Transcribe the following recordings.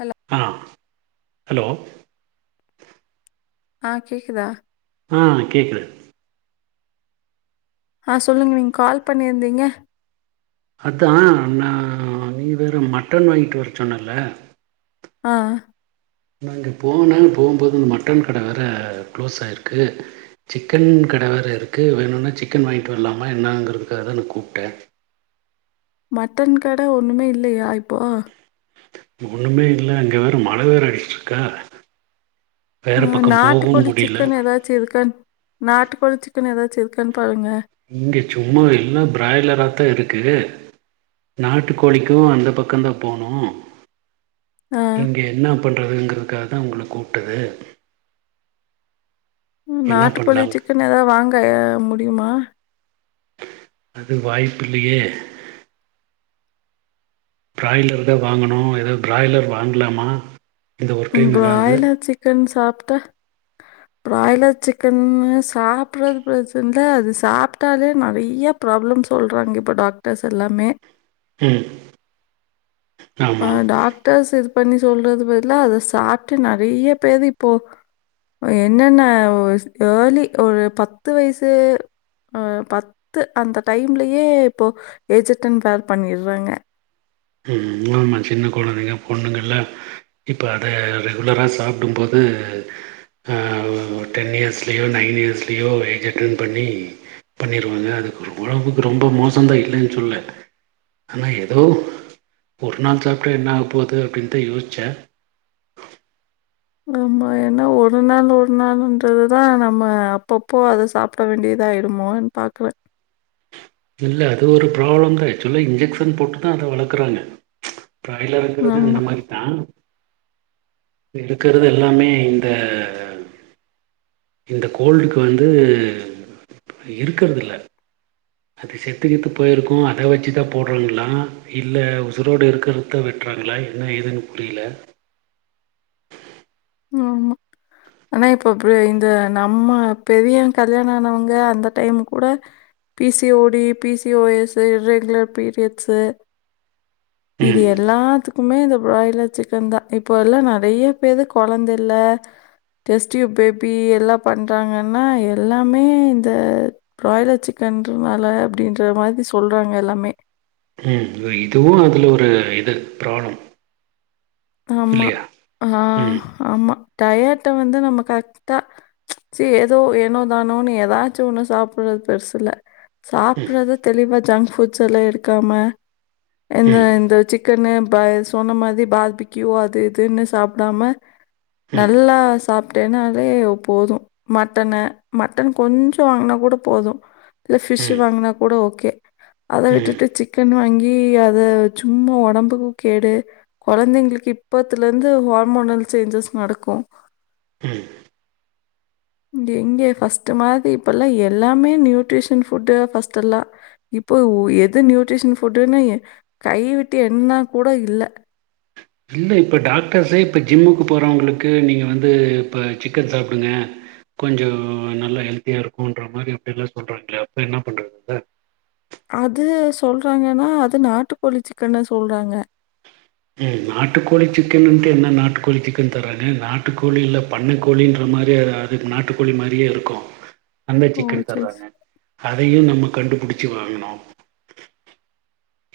Hello ஆ hello ஆ கேக்குதா ஆ கேக்குது ஆ சொல்லுங்க நீங்க கால் பண்ணிருந்தீங்க அதா நா நீ வேற மட்டன் வாங்கிட்டு வரச்சொன்னல்ல ஆ நா இங்க போன போம்போது மட்டன் கட வேற க்ளோஸ் ஆயிருக்கு சிக்கன் கட வேற இருக்கு வேணுனா சிக்கன் வாங்கிட்டு வரலாமா என்னாங்கறதுகாக தா நா கூப்ட்டே மட்டன் கட ஒண்ணுமே இல்லயா இப்போ ஒண்ணுமே இல்ல இங்க வேற மல வேற அடிச்சிட்டு இருக்கா ஆ நாட்டுக்கோழி சிக்கன் எதாச்சி இருக்கான் நாட்டுக்கோழி சிக்கன் ஏதாச் வச்சிருக்கன்னு பாருங்க இங்க சும்மா எல்லா பிராய்லராத்தா இருக்கு நாட்டுக்கோழிக்கு அந்த பக்கோ தா போனோ ஆ இங்க என்ன பண்றதுங்றது க்காக தா உங்கள கூப்டது நாட்டுக்கோழி சிக்கன் எதா வாங்க முடியுமா அது வாய்ப்பு இல்லயே பிராய்லர் தா வாங்கனோ எதாது பிராய்லர் வாங்கலாமா இந்த ஒரு டைம் ஏதாவது ப்ராய்லர் சிக்கன் சாப் ப்ராய்லர் சிக்கன் சாப்ட்றது பிரச்சன இல்ல அது சாப்பிட்டாலே நெறய ப்ராப்ளம் சொல்றாங்க இப்ப டாக்டர்ஸ் எல்லாமே ம் ஆ ஆமா டாக்டர்ஸ் இருப் பண்ணி சொல்றது பதிலா அத சாப்ட்டு நெறய பேரு இப்போ என்னென்ன எர்லி ஒரு பத்து வயசு பத்து அந்த டைம்லயே இப்போ ஏஜெட்டன் பேர் பண்ணிட்றாங்க ம் ஆமா சின்ன கொலைந்தைங்க பொண்ணுங்கெல்லா இப்போ அத ரெகுலரா சாப்டும் போது ஹ டென் இயர்ஸ்லயோ நைன் இயர்ஸ்லயோ ஏஜ் அட்டன் பண்ணி பண்ணிருவாங்க அதுக்கு ஒடம்புக்கு ரொம்ப மோசோ தா இல்லன்னு சொல்ல ஆனா எதோ ஒரு நாள் சாப்பிட்டா என்ன ஆக போது அப்டின்னுதான் யோசிச்சேன் ஆமா ஏனா ஒரு நாள் ஒரு நாள்றதுதான் நம்ம அப்பப்போ அதை சாப்பிட வேண்டியதயிடுமோ பாக்றே இல்ல அது ஒரு ப்ராப்ளம் தான் ஆச்சுவல்ல இன்ஜெக்க்ஷன் போட்டுதான் அத வளக்குறாங்க பாய்லர் இருக்கறது ஆமா, அந்த மாரி தான் இருக்கிறது எல்லாமே இந்த இந்த கோல்டுக்கு வந்து இருக்கறதுல அது செத்துக்கித்து போயிருக்கோ அதை வச்சுதான் போடுறாங்களா இல்ல உசுரோடு இருக்கரத வெட்டுறாங்களா என்ன ஏதுன்னு புரியல ஆ ஆனா இப்ப இந்த நம்ம பெரிய கல்யாணம் ஆனவங்க அந்த டைம் கூட பிசிஓடி பிசிஓஎஸ் இரெகுலர் பீரியட்ஸ் இது ம் எல்லாத்துக்கும் க்குமே இந்த பாய்லர் சிக்கன் தான் இப்போ எல்லாம் நெறய பேருக்கு கொழந்த இல டெஸ்டியூ பேபி எல்லாம் பண்றாங்கன்னா எல்லாமே இந்த பிராய்லர் சிக்கன்னால அப்பிடின்ற மாரி சொல்றாங்க எல்லாமே உஹம் இதுவும் அதுல ஒரு இது பிராப்ளம் ஆமா ஆஹ ஆமா டயட்ட வந்து நம்ம கரெக்டா ச்சுசீ ஏதோ ஏனோ தானோன்னனு ஏதாச்சும் ஒண்ணும் சாப்பிடுறது பெருசுல ம் சாப்பிரத தெளிவ ஜங் ஃபுட்ஸ் எல்லாம் எடுக்காம எந்த ம் எந்த சிக் க்குன்னு சொன்ன மாரி பாபிக்கியூ அது இதுன்னு சாப்பிடாம ம் நல்லா சாப்பிட்டேன்னாலே போதும் மட்டன மட்டன் கொஞ்சம் வாங்குனா கூட போதும் இல்ல ஃபிஷ் ம் வாங்குனா கூட ஓகே அதை ம் விட்டுட்டு சிக்கன் வாங்கி ஏய் அத சும்மா உடம்புக்கும் கேடு கொழந்தைங்களுக்கு இப்பதுல இருந்து ஹார்மோனல் சேஞ்சஸ் நடக்கும் ம் இங்க எங்கே ஃபர்ஸ்ட் மாதி இப்ப எல்லாம் எல்லாமே நியூட்ரிஷன் ஃபுட்டு ஃபர்ஸ்ட் எல்லாம் இப்போ எது நியூட்ரிஷன் ஃபுட்டுன்னு கைவிட்டு என்னா கூட இல்ல இல்ல இப்ப டாக்டர்ஸே இப்ப ஜிம்முக்கு போறவங்களுக்கு நீங்க வந்து இப்ப சிக்கன் சாப்புடுங்க கொஞ்சம் நல்லா ஹெல்தியா இருக்குன்ற மாரி அப்படி எல்லாம் சொல்றாங்கள அப்ப என்ன பண்றது அது சொல்றாங்கன்னா அது நாட்டுக்கோழி சிக்கன்ன சொல்றாங்க உம் நாட்டுக்கோழி சிக்கன்னுட்டு என்ன நாட்டுக்கோழி சிக்கன் தராங்க நாட்டுக்கோழி இல்ல பண்ணைக்கோழின்ற மாரி அது நாட்டுக்கோழி மாரியே இருக்கும் அந்த ஓ! சிக்கன் சரி, தர்றாங்க சரி. அ அதையும் நம்ம கண்டுபுடிச்சு வாங்கனோம்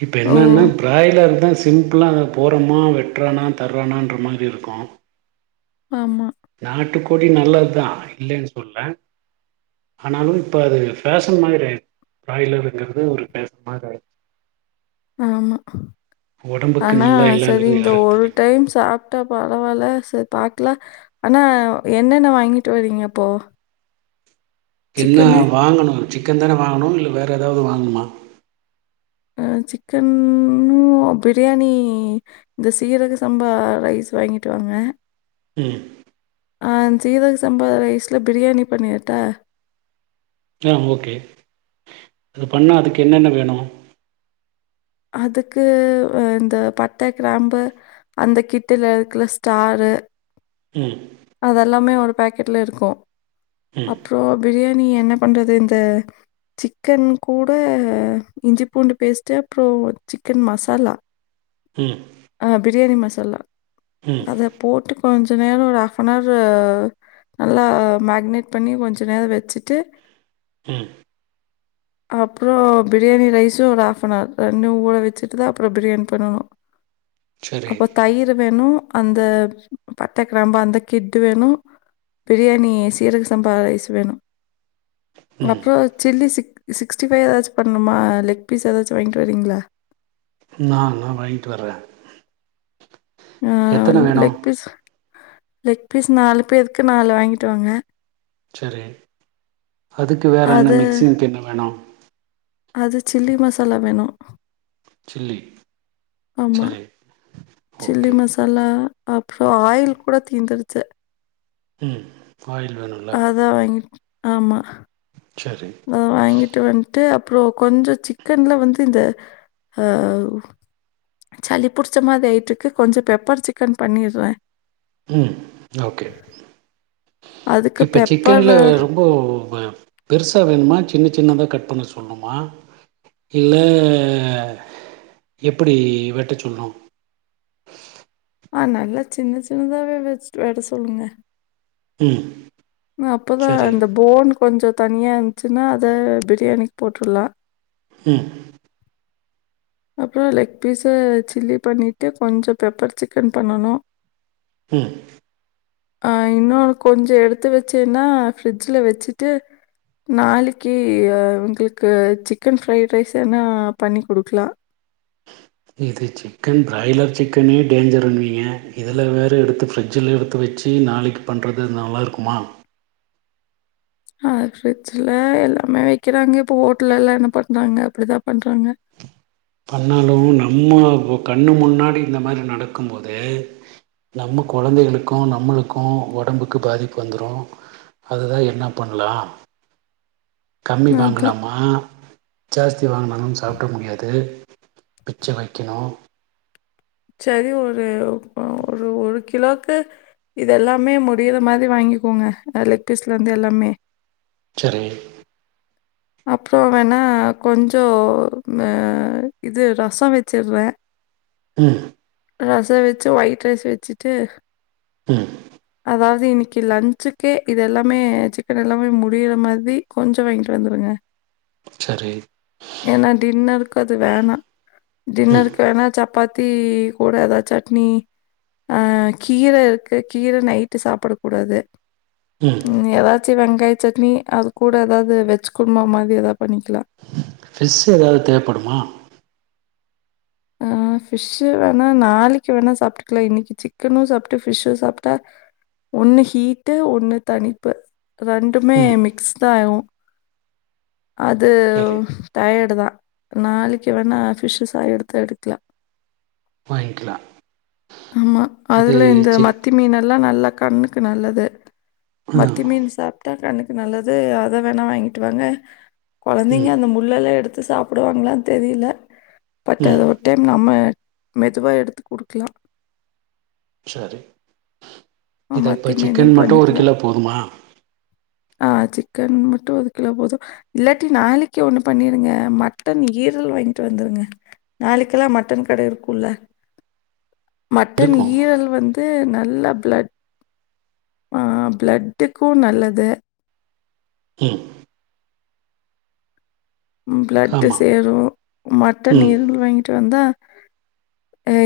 இப்ப ஓ! என்னன்னா பிராய்லர் தான் ஸ் சிம்பிளா அங்க போறோமா வெட்டுறானா தர்றான என்ற மாரி இருக்கோம் ஆமா நாட்டுக்கோழி நல்லது தான் இல்லன்னு சொல்ல ஆனாலும் இப்ப அது பேஃஷன் மாரி ஆயச்ச பிராய்லருங்கறது ஒரு பேஷன் மாரி ஆயிடுச்சு ஆமா ஒடம்புக்கு ஆனா நல்லா சரி இல்லங்கிறது இந்த யாருக்கு ஒரு தெரியும். டைம் சாப்பிட்டா பரவாயில்ல சரி பாக்ல ஆனா என்னென்ன வாங்கிட்டு வரீங்க அப்போ என்ன சிக்கனு? வாங்கணும் சிக்கன் தானே வாங்கணும் இல்ல வேற ஏதாவது வாங்கணுமா சிக்கன்னும் பிரியாணி இந்த சீரக சம்பா ரைஸ் வாங்கிட்டு வாங்க உம் ஆ சீரக சம்பா ரைஸ்ல பிரியாணி பண்ணிறீடா ஆஹ் ஓகே அது பண்ணா அதுக்கு என்னென்ன வேணும் அதுக்கு இந்த பட்டை கிராம்பு அந்த கிட்டல இருக்குல ஸ்டாரு ம் அதெல்லாமே ஒரு பேக்கெட்ல இருக்கோம் ம் அப்பறம் பிரியாண் நீ என்ன பண்றது இந்த சிக்கன் கூட இஞ்சி பூண்டு பேஸ்ட்ப் அப்றோம் சிக்கன் மசாலா ம் ஆஹ் பிரியாணி ம சல்லா ம் அ அத போட்டு கொஞ் கொஞ்ஜ நேரம் ஒரு ஹாஃப் அன் ஹவரு நல்லா மேக்னேட் பண்ணி கொஞ்சநேரம் வச்சுடு ம் அப்புறம் பிரியாணி ரைஸும் ஒரு ஹாஃப் அன் ஹவர் ரெண்டு ஊர வச்சுட்டு தான் அப்புறம் பிரியாணி பண்ணணும் சரி அப்போ தயிர் வேணும் அந்த பட்டை கிராம்பு அந்த கிட்டு வேணும் பிரியாணி சீரக சம்பா ரைஸ் வேணும் ம் அப்போறம் சில்லி சிக் சிக்ஸ்டிஃப்வை எதாச்சு பண்ணுமா லெக் பீஸ் ஏதாச்சும் வாங்கிட்டு சரிங்களா. நான் நான் வாங்கிட்டு வர்ற. ஆஹ லெக் பீஸ். லெக் பீஸ் நாலு பேருக்கு நாலு வாங்கிட்டு வாங்க. சேரி அதுக்கு வேற என்ன அது மிக்சிங்க்கு என்ன வேணு. அது சில்லி மசாலா வேணு. சில்லி. ஆமா சரி சில்லி ஓகே மசாலா. அப்புறோ ஆயில் கூட தீந்துடுச்சு. ம். ஆயில் வேணுல்ல அதான் வாங்கிட். ஆமா. சரி அ வாங்கிட்டு வன்ட்டு. அப்புறோ கொஞ்சம் சிக்கன்ல வந்து இந்த ஆஹ சளி புடிச்ச மாதிரி ஆயிட்டு இருக்கு கொஞ்சம் பெப்பர் சிக்கன் பண்ணிடுற. ம் ஓகே. அதுக்கு இப்ப பெப்பர் சிக்கன்ல ரொம்போமே. பெருசா வேணுமா சின்ன சின்னதா கட் பண்ண சொல்னுமா இல்ல எப்படி வெட்ட சொல்ணும். ஆஹ நல்லா சின்ன சின்னதாவே வச் வெட்ட சொல்லுங்க. உம். அப்பதான் இந்த போன் கொஞ்சோ. தனியா இருந்துச்சுன்னா அத பிரியாணிக்கு போட்டுருலா. ம் அப்புறோ லெக் பீஸ சில்லி பண்ணிட்டு கொஞ்சோ பெப்பர் சிக்கன் பண்ணணு. உம். ஆஹ இன்னொனு கொஞ்சோ எடுத்து வச்சேன்னா ஃபரிட்ஜ்ல வச்சுட்டு நாளைக்கு உங்களுக்கு சிக்கன் ஃப்ரைட் ரைஸ் னா பண்ணி கொடுக்கலா. இது சிக்கன் பிராய்லர் சிக்கனே டேஞ்சர்ன்னுவீங்க இதில வேற எடுத்து ஃப்ரிட்ஜில்ல எடுத்து வச்சு நாளைக்கு பண்ணுறது நல்லா இருக்குமா. அஹ ஃரிட்ஜ்ல எல்லாமே வைக்கிறாங்க இப்ப ஹோட்டல்ல எல்லாம் என்ன பண்றாங்க அப்படிதா பண்றாங்க. பண்ணாலும் நம்ம கண்ணு முன்னாடி இந்த மாதிரி நடக்கும் போது நம்ம குழந்தைகளுக்கும் நம்மளுக்கும் உடம்புக்கு பாதிப்பு வந்துரும் அதுதான் என்ன பண்ணலா. கம்மி அதான் வாங்கலாமா. ஜாஸ்தி வாங்கினாலும் சாப்பிட முடியாது மிச்ச வைக்கணும். சேரி ஒரு ஒரு ஒரு கிலோக்கு இது எல்லாமே முடியிற மாதிரி வாங்கிக்கோங்க லெக் பீஸ்ல இருந்து எல்லாமே. செரி. அப்புறோ வேணா கொஞ்சோ அஹ இது ரசம் வச்சிடுற. உம். ரசம் வச்சு ஒயிட் ரைஸ் வச்சிட்டு. உம். அதாவது இன்னைக்கு லன்சுக்கே இது எல்லாமே சிக்கன் எல்லாமே முடியிற மாதிரி கொஞ்சோ வாங்கிட்டு வந்துரு. ங்க. சரி ஏன்னா டின்னருக்கு அது வேணா. ம் டின்னருக்கு வேணா சப்பாத். பாத்தி கூட ஏதாது சட்னி அஹ கீர இருக்கு கீர நைட்டு சாப்படக் கூடாது. ம் உம் ஏதாச்சு. வெங்காய சட்னி அது கூட ஏதாவது வச்சு குருமா மாரி எதா ஃபிஷ் ஏதாவது தேவைப்படுமா ஆஹ் ஃபிஷ்ஷு வேணா நாளைக்கு வேணா சாப்பிட்டுக்கலாம் இன்னைக்கு சிக்கனும் சாப்பிட்டு ஃபிஷ்ஷும் சாப்பிட்டா ஒண்ணு ஹீட்டு ஒண்ணு தனிப்பு ரெண்டுமே ம் மிக்ஸ்ட் ஆயுடும் அது சரி டயர்டு தான் நாளைக்கி வேணா பிஷ் சா எடுத் துக்கலாம் வாங்கிக்கலாம் ஆமா அதுல இந்த மத்தி மீன் எல்லாம் நல்லா கண்ணுக்கு நல்லது ம் மத்தி மீன் சாப்ட்டா கண்ணுக் நல்லது அதை வேணாம் வாங்கிட்டு வாங்க குழந்தைங்க ம் அந்த முள்ளெல்லாம் எடு த்து சாப்பிடுவாங்களானு தெரியில பட் ம் அது ஒரு டைம் நம்ம மெதுவா எடுத்து குடுக்கலாம் சரி இது மத்தி அப்ப மீன் சிக்கன் மட்டும் ஒரு கிலோ போதுமா ஆஹ் சிக்கன் மட்டும் ஒரு கிலோ போதும் இல்லாட்டி நாளைக்கு ஒண்ணு பண்ணிடுங்க மட்டன் ஈரல் வாங்கிட்டு வந்துருங்க நாளைக்கெல்லாம் மட்டன் கட இருக்கும்ல மட்டன் இருக்கு ஈரல் வந்து நல் ல்ல ப்ளட் ஆஹ் ப்ளட்டுக்கும் நல்லது உம் ப்ளட்டு ஆமா சேரும் மட்டன் ம் எலும்பு வாங்கிட்டு வந்தா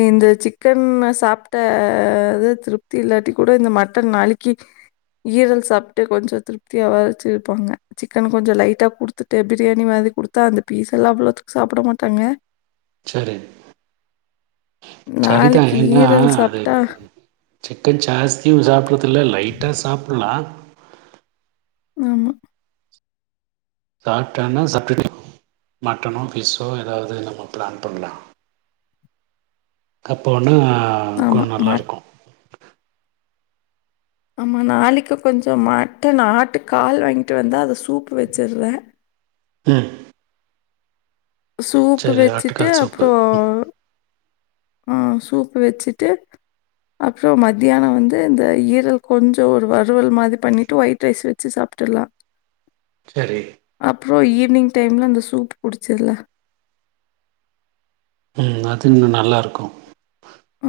இந்த சிக்கன்ன சாப்டது திருப்தி இல்லாட்டி கூட இந்த மட்டன் நாளைக்கி ஈரல் சாப்ட்டு கொஞ்ச திருப்தியாவாச்சு இருப்பாங்க சிக்கன் கொஞ்சம் லைட்டா குடுத்துட்டு பிரியாணி மாதிரி குடுத்தா அந்த பீஸ் எல்லாம் அவ்ளோத்துக்கு சாப்பிட மாட்டாங்க சரி சரி தான் நாளைக்கு ஏன்னா ஈரல் அது சாப்பிட்டா இப்ப சிக்கன் ஜாஸ்தியும் சாப்டது இல்ல லைட்டா சாப்படலாம் ஆமா சாப்டானா சர்டடே மட்டனோ பிஷ்ஷோ ஏதாவது நம்ம பிளான் பண்ணலா அப்போனா ஆஹ் ஆமா. கோம் மட் நல்லாருக்கோம் ஆமா நாளைக்கு கொஞ்சம் மட்டன் ஆட்டு கால் வாங்கிட்டு வந்தா அது சூ சூப்பு வச்சர்றேன் உம் சூப் வச்சிட்டு ஆட்டுக்கால் சூப்பு அப்போ ம் ஆ சூப்பு வச்சுட்டு அப்புற மத்தியான வந்து இந்த ஈரல் கொஞ்ச ஒரு வறுவல் மாதிரி பண்ணிட்டு ஒயிட் ரைஸ் வச்சு சாப்ட்டுலா சரி அப்புற ஈவினிங் டைமில அந்த சூப் குடிச்சிர்லா ம் அது இன்னு நல்லா இருக்கு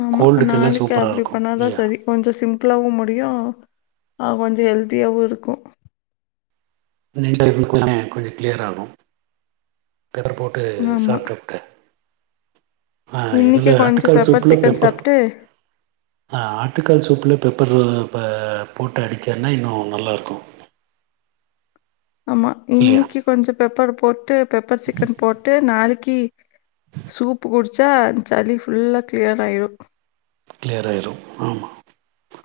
ஆமா நாளைக்கு அப்பிடி பண்ணாதா இல்லையா சரி கொஞ்ச சிம் லாவும் முடியும் கொஞ்சோ ஹெல்தியாவு இருக்கு [unintelligible] கொஞ்சம் கிளியர் ஆகு பெப்பர் போட்டு ஆமா. சாப்டுட்டு ஆ இதில இன்னைக்கு கொஞ்சம் ஆட்டுக்கால் சூப்புல சிக்கன் பெப்பர் சாப்பிட்டு ஆ ஆட்டுக்கால் சூப்புல பெப்பர் இப்ப போட்டு அடிச்சர்ன்னா இன்னு நல்லாயிருக்கு ஆமா இன்னிக்கி கொஞ்ச பெப்பர் போட்டு பெப்பர் சிக்கன் போட்டு நாளைக் க்கி சூப்பு குடுச் ச்சா அ சலி புல்லா கிளியர் ஆயிரு கிளியர ஆாயிரு ஆமா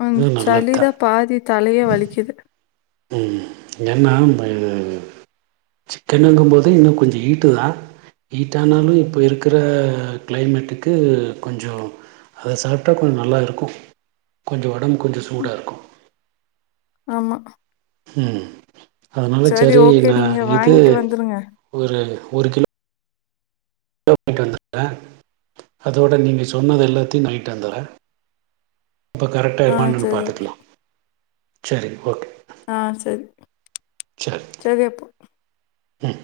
அந்த இது நல்லதுதா சளிதா பாதி தலையே வலிக்குது உம் ஏன்னா சிக்கன்ங்கும்போது இன்னு கொஞ்ச ஹீட்டு தா ஹீட்ட ஆனாலு இப்ப இருக்கிற கிளைமேட்டுக்கு கொஞ்ச அத சாப்டா கொஞ்ச நல்லா இருக்கு கொஞ்ச உடம்பு கொஞ்ச சூடா ம். இருக்கு ஆமா ம் அதனால சரி ஓகே. நீங்க நான் இது வாங்கிட்டு வந்துருங்க. ஒரு ஒரு கிலோ நைட்டு வந்துறேன் அதோட நீங்க சொன்னது எல்லாத்தையும் நைட்டு வந்துறேன் அப்போ ஆ கரெக்டாயிருமா என்ன சரி பார்த்துக்கலாம் சரிங்க ஓகே ஆஹ் சரி சரி அப்போ ம்